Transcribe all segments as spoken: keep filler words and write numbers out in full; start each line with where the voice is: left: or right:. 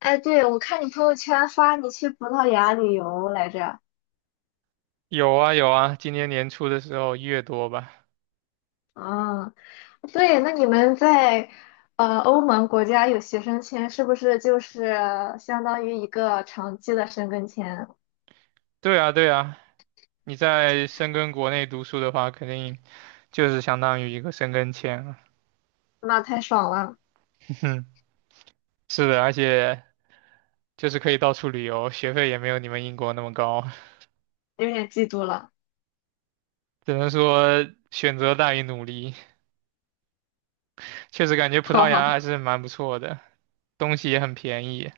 left: 哎，对，我看你朋友圈发你去葡萄牙旅游来着。
right: 有啊有啊，今年年初的时候一月多吧。
left: 嗯，对，那你们在呃欧盟国家有学生签，是不是就是相当于一个长期的申根签？
right: 对啊对啊，你在深根国内读书的话，肯定就是相当于一个申根签了。
left: 那太爽了，
right: 哼，是的，而且就是可以到处旅游，学费也没有你们英国那么高。
left: 有点嫉妒了。
right: 只能说选择大于努力。确实感觉葡
left: 好
right: 萄
left: 好
right: 牙还
left: 好，
right: 是蛮不错的，东西也很便宜，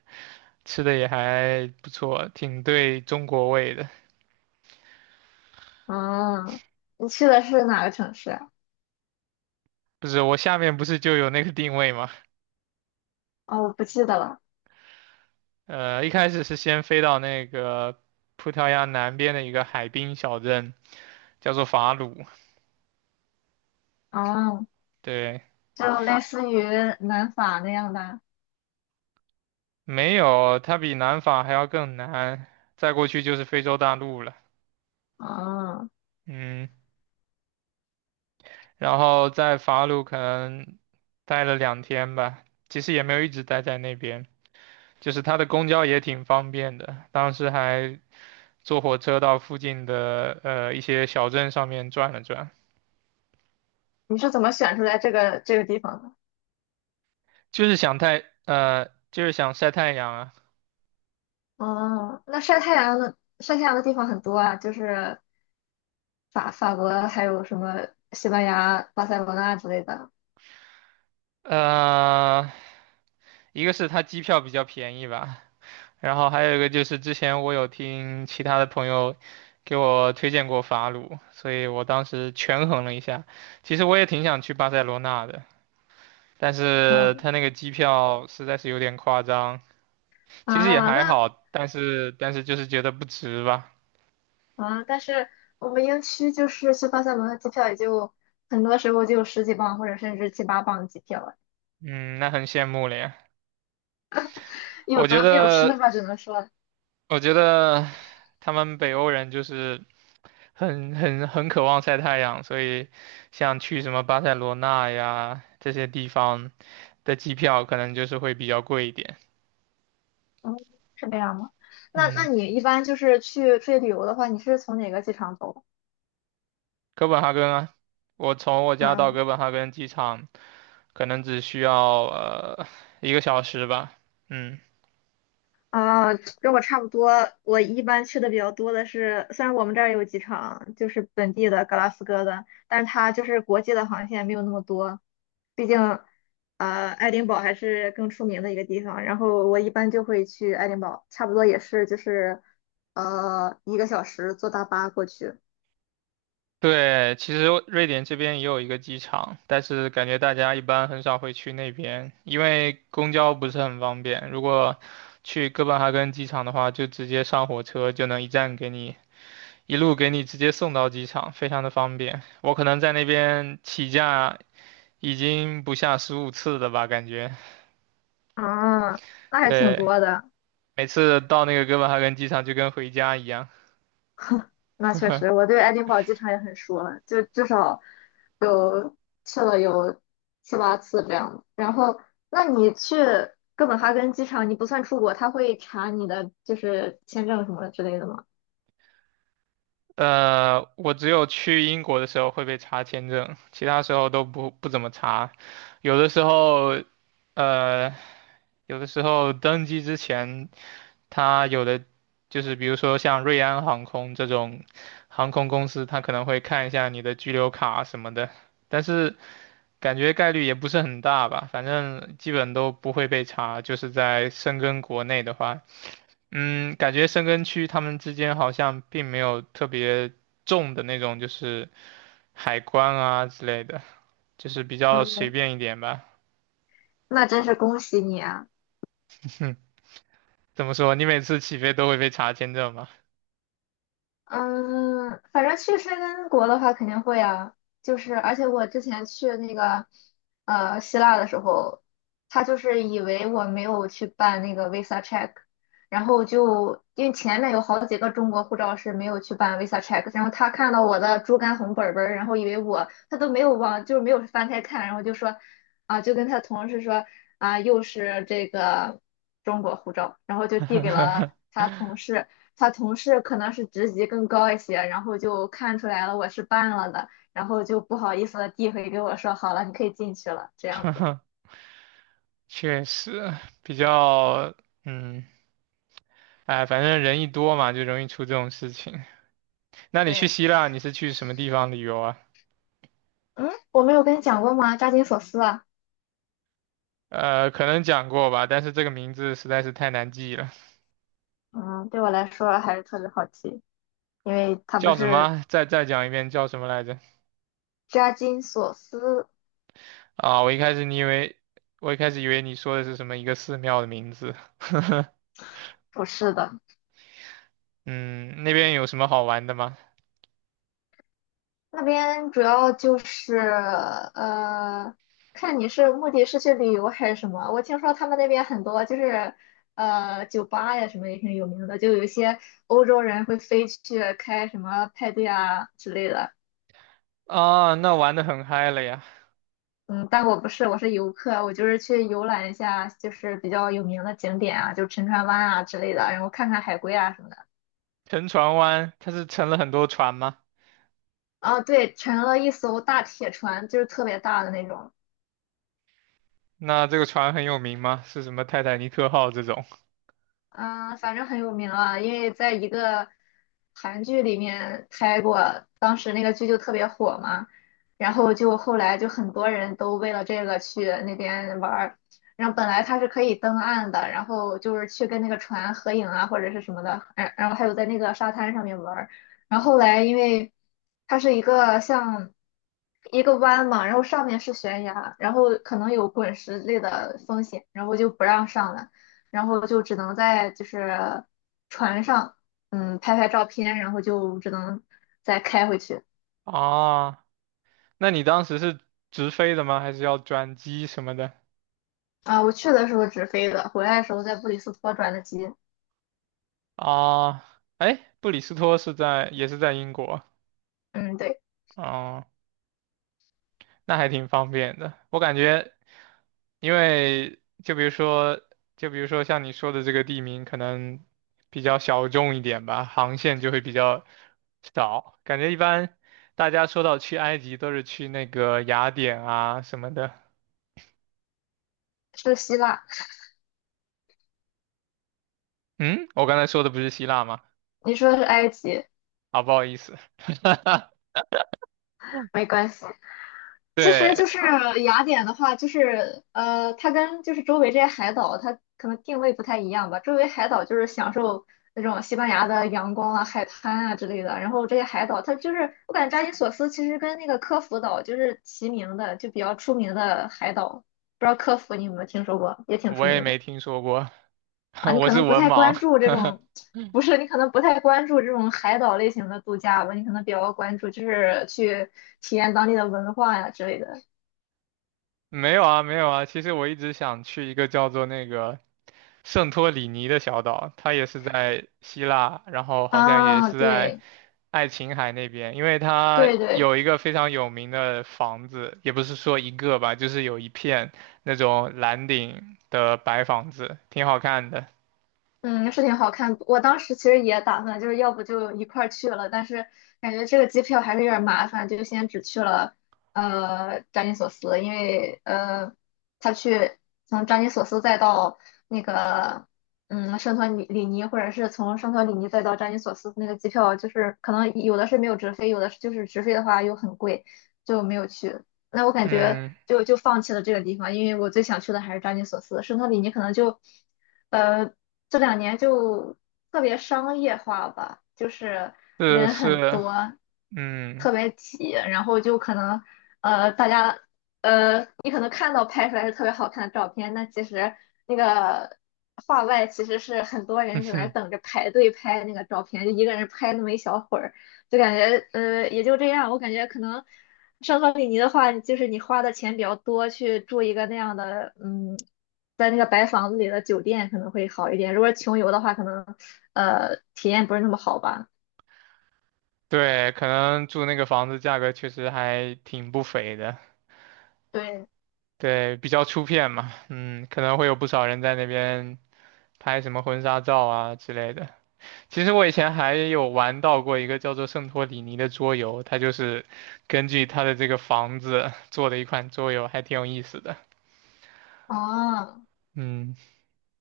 right: 吃的也还不错，挺对中国胃的。
left: 嗯，你去的是哪个城市？
right: 不是，我下面不是就有那个定位吗？
left: 哦，我不记得了。
right: 呃，一开始是先飞到那个葡萄牙南边的一个海滨小镇，叫做法鲁。
left: 哦，
right: 对，
left: 就类似于南法那样的。
right: 没有，它比南法还要更南，再过去就是非洲大陆了。
left: 哦，
right: 嗯，然后在法鲁可能待了两天吧，其实也没有一直待在那边，就是它的公交也挺方便的，当时还坐火车到附近的呃一些小镇上面转了转。
left: 你是怎么选出来这个这个地方的？
right: 就是想太呃就是想晒太阳啊。
left: 哦，那晒太阳的晒太阳的地方很多啊，就是法法国，还有什么西班牙、巴塞罗那之类的。
right: 呃，一个是它机票比较便宜吧，然后还有一个就是之前我有听其他的朋友给我推荐过法鲁，所以我当时权衡了一下，其实我也挺想去巴塞罗那的，但是
left: 嗯
right: 它那个机票实在是有点夸张。其实也
left: 啊，
right: 还
left: 那
right: 好，但是但是就是觉得不值吧。
left: 啊，但是我们英区就是去巴塞罗那机票也就很多时候就十几磅或者甚至七八磅机票了，
right: 嗯，那很羡慕了呀。
left: 有
right: 我觉
left: 得必有失
right: 得
left: 吧，只能说，
right: 我觉得他们北欧人就是很很很渴望晒太阳，所以像去什么巴塞罗那呀这些地方的机票可能就是会比较贵一点。
left: 嗯，是这样吗？那那
right: 嗯，
left: 你一般就是去出去旅游的话，你是从哪个机场走？
right: 哥本哈根啊。我从我家到
left: 嗯
right: 哥本哈根机场可能只需要呃一个小时吧。嗯，
left: 啊，跟我差不多。我一般去的比较多的是，虽然我们这儿有机场，就是本地的格拉斯哥的，但是它就是国际的航线没有那么多。毕竟，呃，爱丁堡还是更出名的一个地方。然后我一般就会去爱丁堡，差不多也是就是，呃，一个小时坐大巴过去。
right: 对，其实瑞典这边也有一个机场，但是感觉大家一般很少会去那边，因为公交不是很方便。如果去哥本哈根机场的话，就直接上火车就能一站给你，一路给你直接送到机场，非常的方便。我可能在那边起降已经不下十五次了吧，感觉。
left: 啊，那还挺
right: 对，
left: 多的。
right: 每次到那个哥本哈根机场就跟回家一样。
left: 那确实，我对爱丁堡机场也很熟了，就至少有去了有七八次这样的然后，那你去哥本哈根机场，你不算出国，他会查你的就是签证什么之类的吗？
right: 呃，我只有去英国的时候会被查签证，其他时候都不不怎么查。有的时候，呃，有的时候登机之前，他有的就是比如说像瑞安航空这种航空公司，他可能会看一下你的居留卡什么的。但是感觉概率也不是很大吧，反正基本都不会被查。就是在深根国内的话，嗯，感觉深根区他们之间好像并没有特别重的那种，就是海关啊之类的，就是比较随
left: 嗯，
right: 便一点吧。
left: 那真是恭喜你啊！
right: 哼，怎么说？你每次起飞都会被查签证吗？
left: 嗯，反正去申根国的话肯定会啊，就是而且我之前去那个呃希腊的时候，他就是以为我没有去办那个 visa check，然后就因为前面有好几个中国护照是没有去办 visa check，然后他看到我的猪肝红本本儿，然后以为我他都没有往就是没有翻开看，然后就说啊就跟他同事说啊又是这个中国护照，然后就递给了他同 事。他同事可能是职级更高一些，然后就看出来了我是办了的，然后就不好意思的递回给我说，好了，你可以进去了，这样子。
right: 确实，比较，嗯，哎，反正人一多嘛，就容易出这种事情。那你去
left: 对，
right: 希腊，你是去什么地方旅游啊？
left: 嗯，我没有跟你讲过吗？扎金索斯啊，
right: 呃，可能讲过吧，但是这个名字实在是太难记了。
left: 嗯，对我来说还是特别好奇，因为他不
right: 叫什
left: 是
right: 么？再再讲一遍，叫什么来着？
left: 扎金索斯
right: 啊，我一开始你以为，我一开始以为你说的是什么一个寺庙的名字。
left: 不是的。
right: 嗯，那边有什么好玩的吗？
left: 那边主要就是呃，看你是目的是去旅游还是什么。我听说他们那边很多就是呃酒吧呀什么也挺有名的，就有一些欧洲人会飞去开什么派对啊之类的。
right: 啊，那玩的很嗨了呀。
left: 嗯，但我不是，我是游客，我就是去游览一下，就是比较有名的景点啊，就沉船湾啊之类的，然后看看海龟啊什么的。
right: 沉船湾，它是沉了很多船吗？
left: 啊，对，乘了一艘大铁船，就是特别大的那种。
right: 那这个船很有名吗？是什么泰坦尼克号这种？
left: 嗯，反正很有名啊，因为在一个韩剧里面拍过，当时那个剧就特别火嘛，然后就后来就很多人都为了这个去那边玩儿，然后本来它是可以登岸的，然后就是去跟那个船合影啊或者是什么的，然然后还有在那个沙滩上面玩儿，然后后来因为它是一个像一个湾嘛，然后上面是悬崖，然后可能有滚石类的风险，然后就不让上了。然后就只能在就是船上，嗯，拍拍照片，然后就只能再开回去。
right: 啊，那你当时是直飞的吗？还是要转机什么的？
left: 啊，我去的时候直飞的，回来的时候在布里斯托转的机。
right: 啊，哎，布里斯托是在，也是在英国。
left: 嗯，对，
right: 哦，那还挺方便的。我感觉，因为就比如说，就比如说像你说的这个地名，可能比较小众一点吧，航线就会比较少。感觉一般大家说到去埃及，都是去那个雅典啊什么的。
left: 是希腊。
right: 嗯，我刚才说的不是希腊吗？
left: 你说的是埃及，
right: 啊，不好意思。
left: 没关系。其实
right: 对，
left: 就是雅典的话，就是呃，它跟就是周围这些海岛，它可能定位不太一样吧。周围海岛就是享受那种西班牙的阳光啊、海滩啊之类的，然后这些海岛它就是我感觉扎金索斯其实跟那个科孚岛就是齐名的，就比较出名的海岛。不知道科孚你有没有听说过，也挺
right: 我
left: 出
right: 也
left: 名的
right: 没听说过。
left: 啊。你
right: 我
left: 可
right: 是
left: 能不
right: 文
left: 太关
right: 盲。
left: 注这 种，不是你可能不太关注这种海岛类型的度假吧，你可能比较关注就是去体验当地的文化呀、之类的。
right: 没有啊，没有啊。其实我一直想去一个叫做那个圣托里尼的小岛，它也是在希腊，然后好像也
left: 啊，
right: 是在
left: 对
right: 爱琴海那边，因为它
left: 对对，
right: 有一个非常有名的房子，也不是说一个吧，就是有一片那种蓝顶的白房子，挺好看的。
left: 嗯，是挺好看。我当时其实也打算，就是要不就一块儿去了，但是感觉这个机票还是有点儿麻烦，就先只去了呃扎金索斯，因为呃他去从扎金索斯再到那个嗯圣托里里尼，或者是从圣托里尼再到扎金索斯那个机票，就是可能有的是没有直飞，有的是就是直飞的话又很贵，就没有去。那我感觉
right: 嗯，
left: 就就放弃了这个地方，因为我最想去的还是扎金索斯。圣托里尼可能就，呃，这两年就特别商业化吧，就是
right: 是
left: 人很
right: 是，
left: 多，
right: 嗯，
left: 特别挤，然后就可能，呃，大家，呃，你可能看到拍出来是特别好看的照片，那其实那个画外其实是很多人在那儿 等着排队拍那个照片，就一个人拍那么一小会儿，就感觉，呃，也就这样。我感觉可能。圣托里尼的话，就是你花的钱比较多，去住一个那样的，嗯，在那个白房子里的酒店可能会好一点。如果是穷游的话，可能呃体验不是那么好吧。
right: 对，可能住那个房子价格确实还挺不菲的。
left: 对，
right: 对，比较出片嘛，嗯，可能会有不少人在那边拍什么婚纱照啊之类的。其实我以前还有玩到过一个叫做《圣托里尼》的桌游，它就是根据它的这个房子做的一款桌游，还挺有意思的。
left: 哦，
right: 嗯，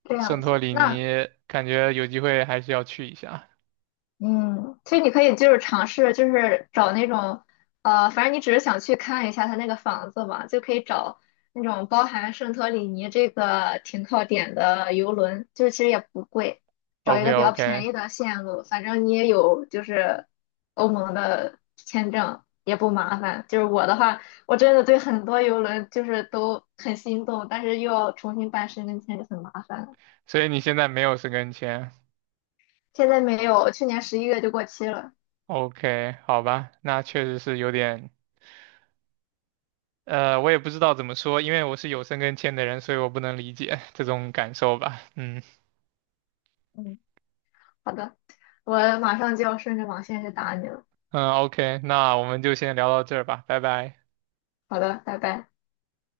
left: 这
right: 圣
left: 样
right: 托
left: 子，
right: 里
left: 那
right: 尼感觉有机会还是要去一下。
left: 嗯，其实你可以就是尝试，就是找那种，呃，反正你只是想去看一下他那个房子嘛，就可以找那种包含圣托里尼这个停靠点的游轮，就是其实也不贵，找一
right: OK
left: 个比较便
right: OK。
left: 宜的线路，反正你也有就是欧盟的签证，也不麻烦。就是我的话，我真的对很多游轮就是都很心动，但是又要重新办申根签就很麻烦了。
right: 所以你现在没有申根签
left: 现在没有，去年十一月就过期了。
right: ？OK，好吧，那确实是有点呃，我也不知道怎么说。因为我是有深跟签的人，所以我不能理解 这种感受吧。嗯
left: 嗯。好的，我马上就要顺着网线去打你了。
right: 嗯，OK，那我们就先聊到这儿吧，拜拜。
left: 好的，拜拜。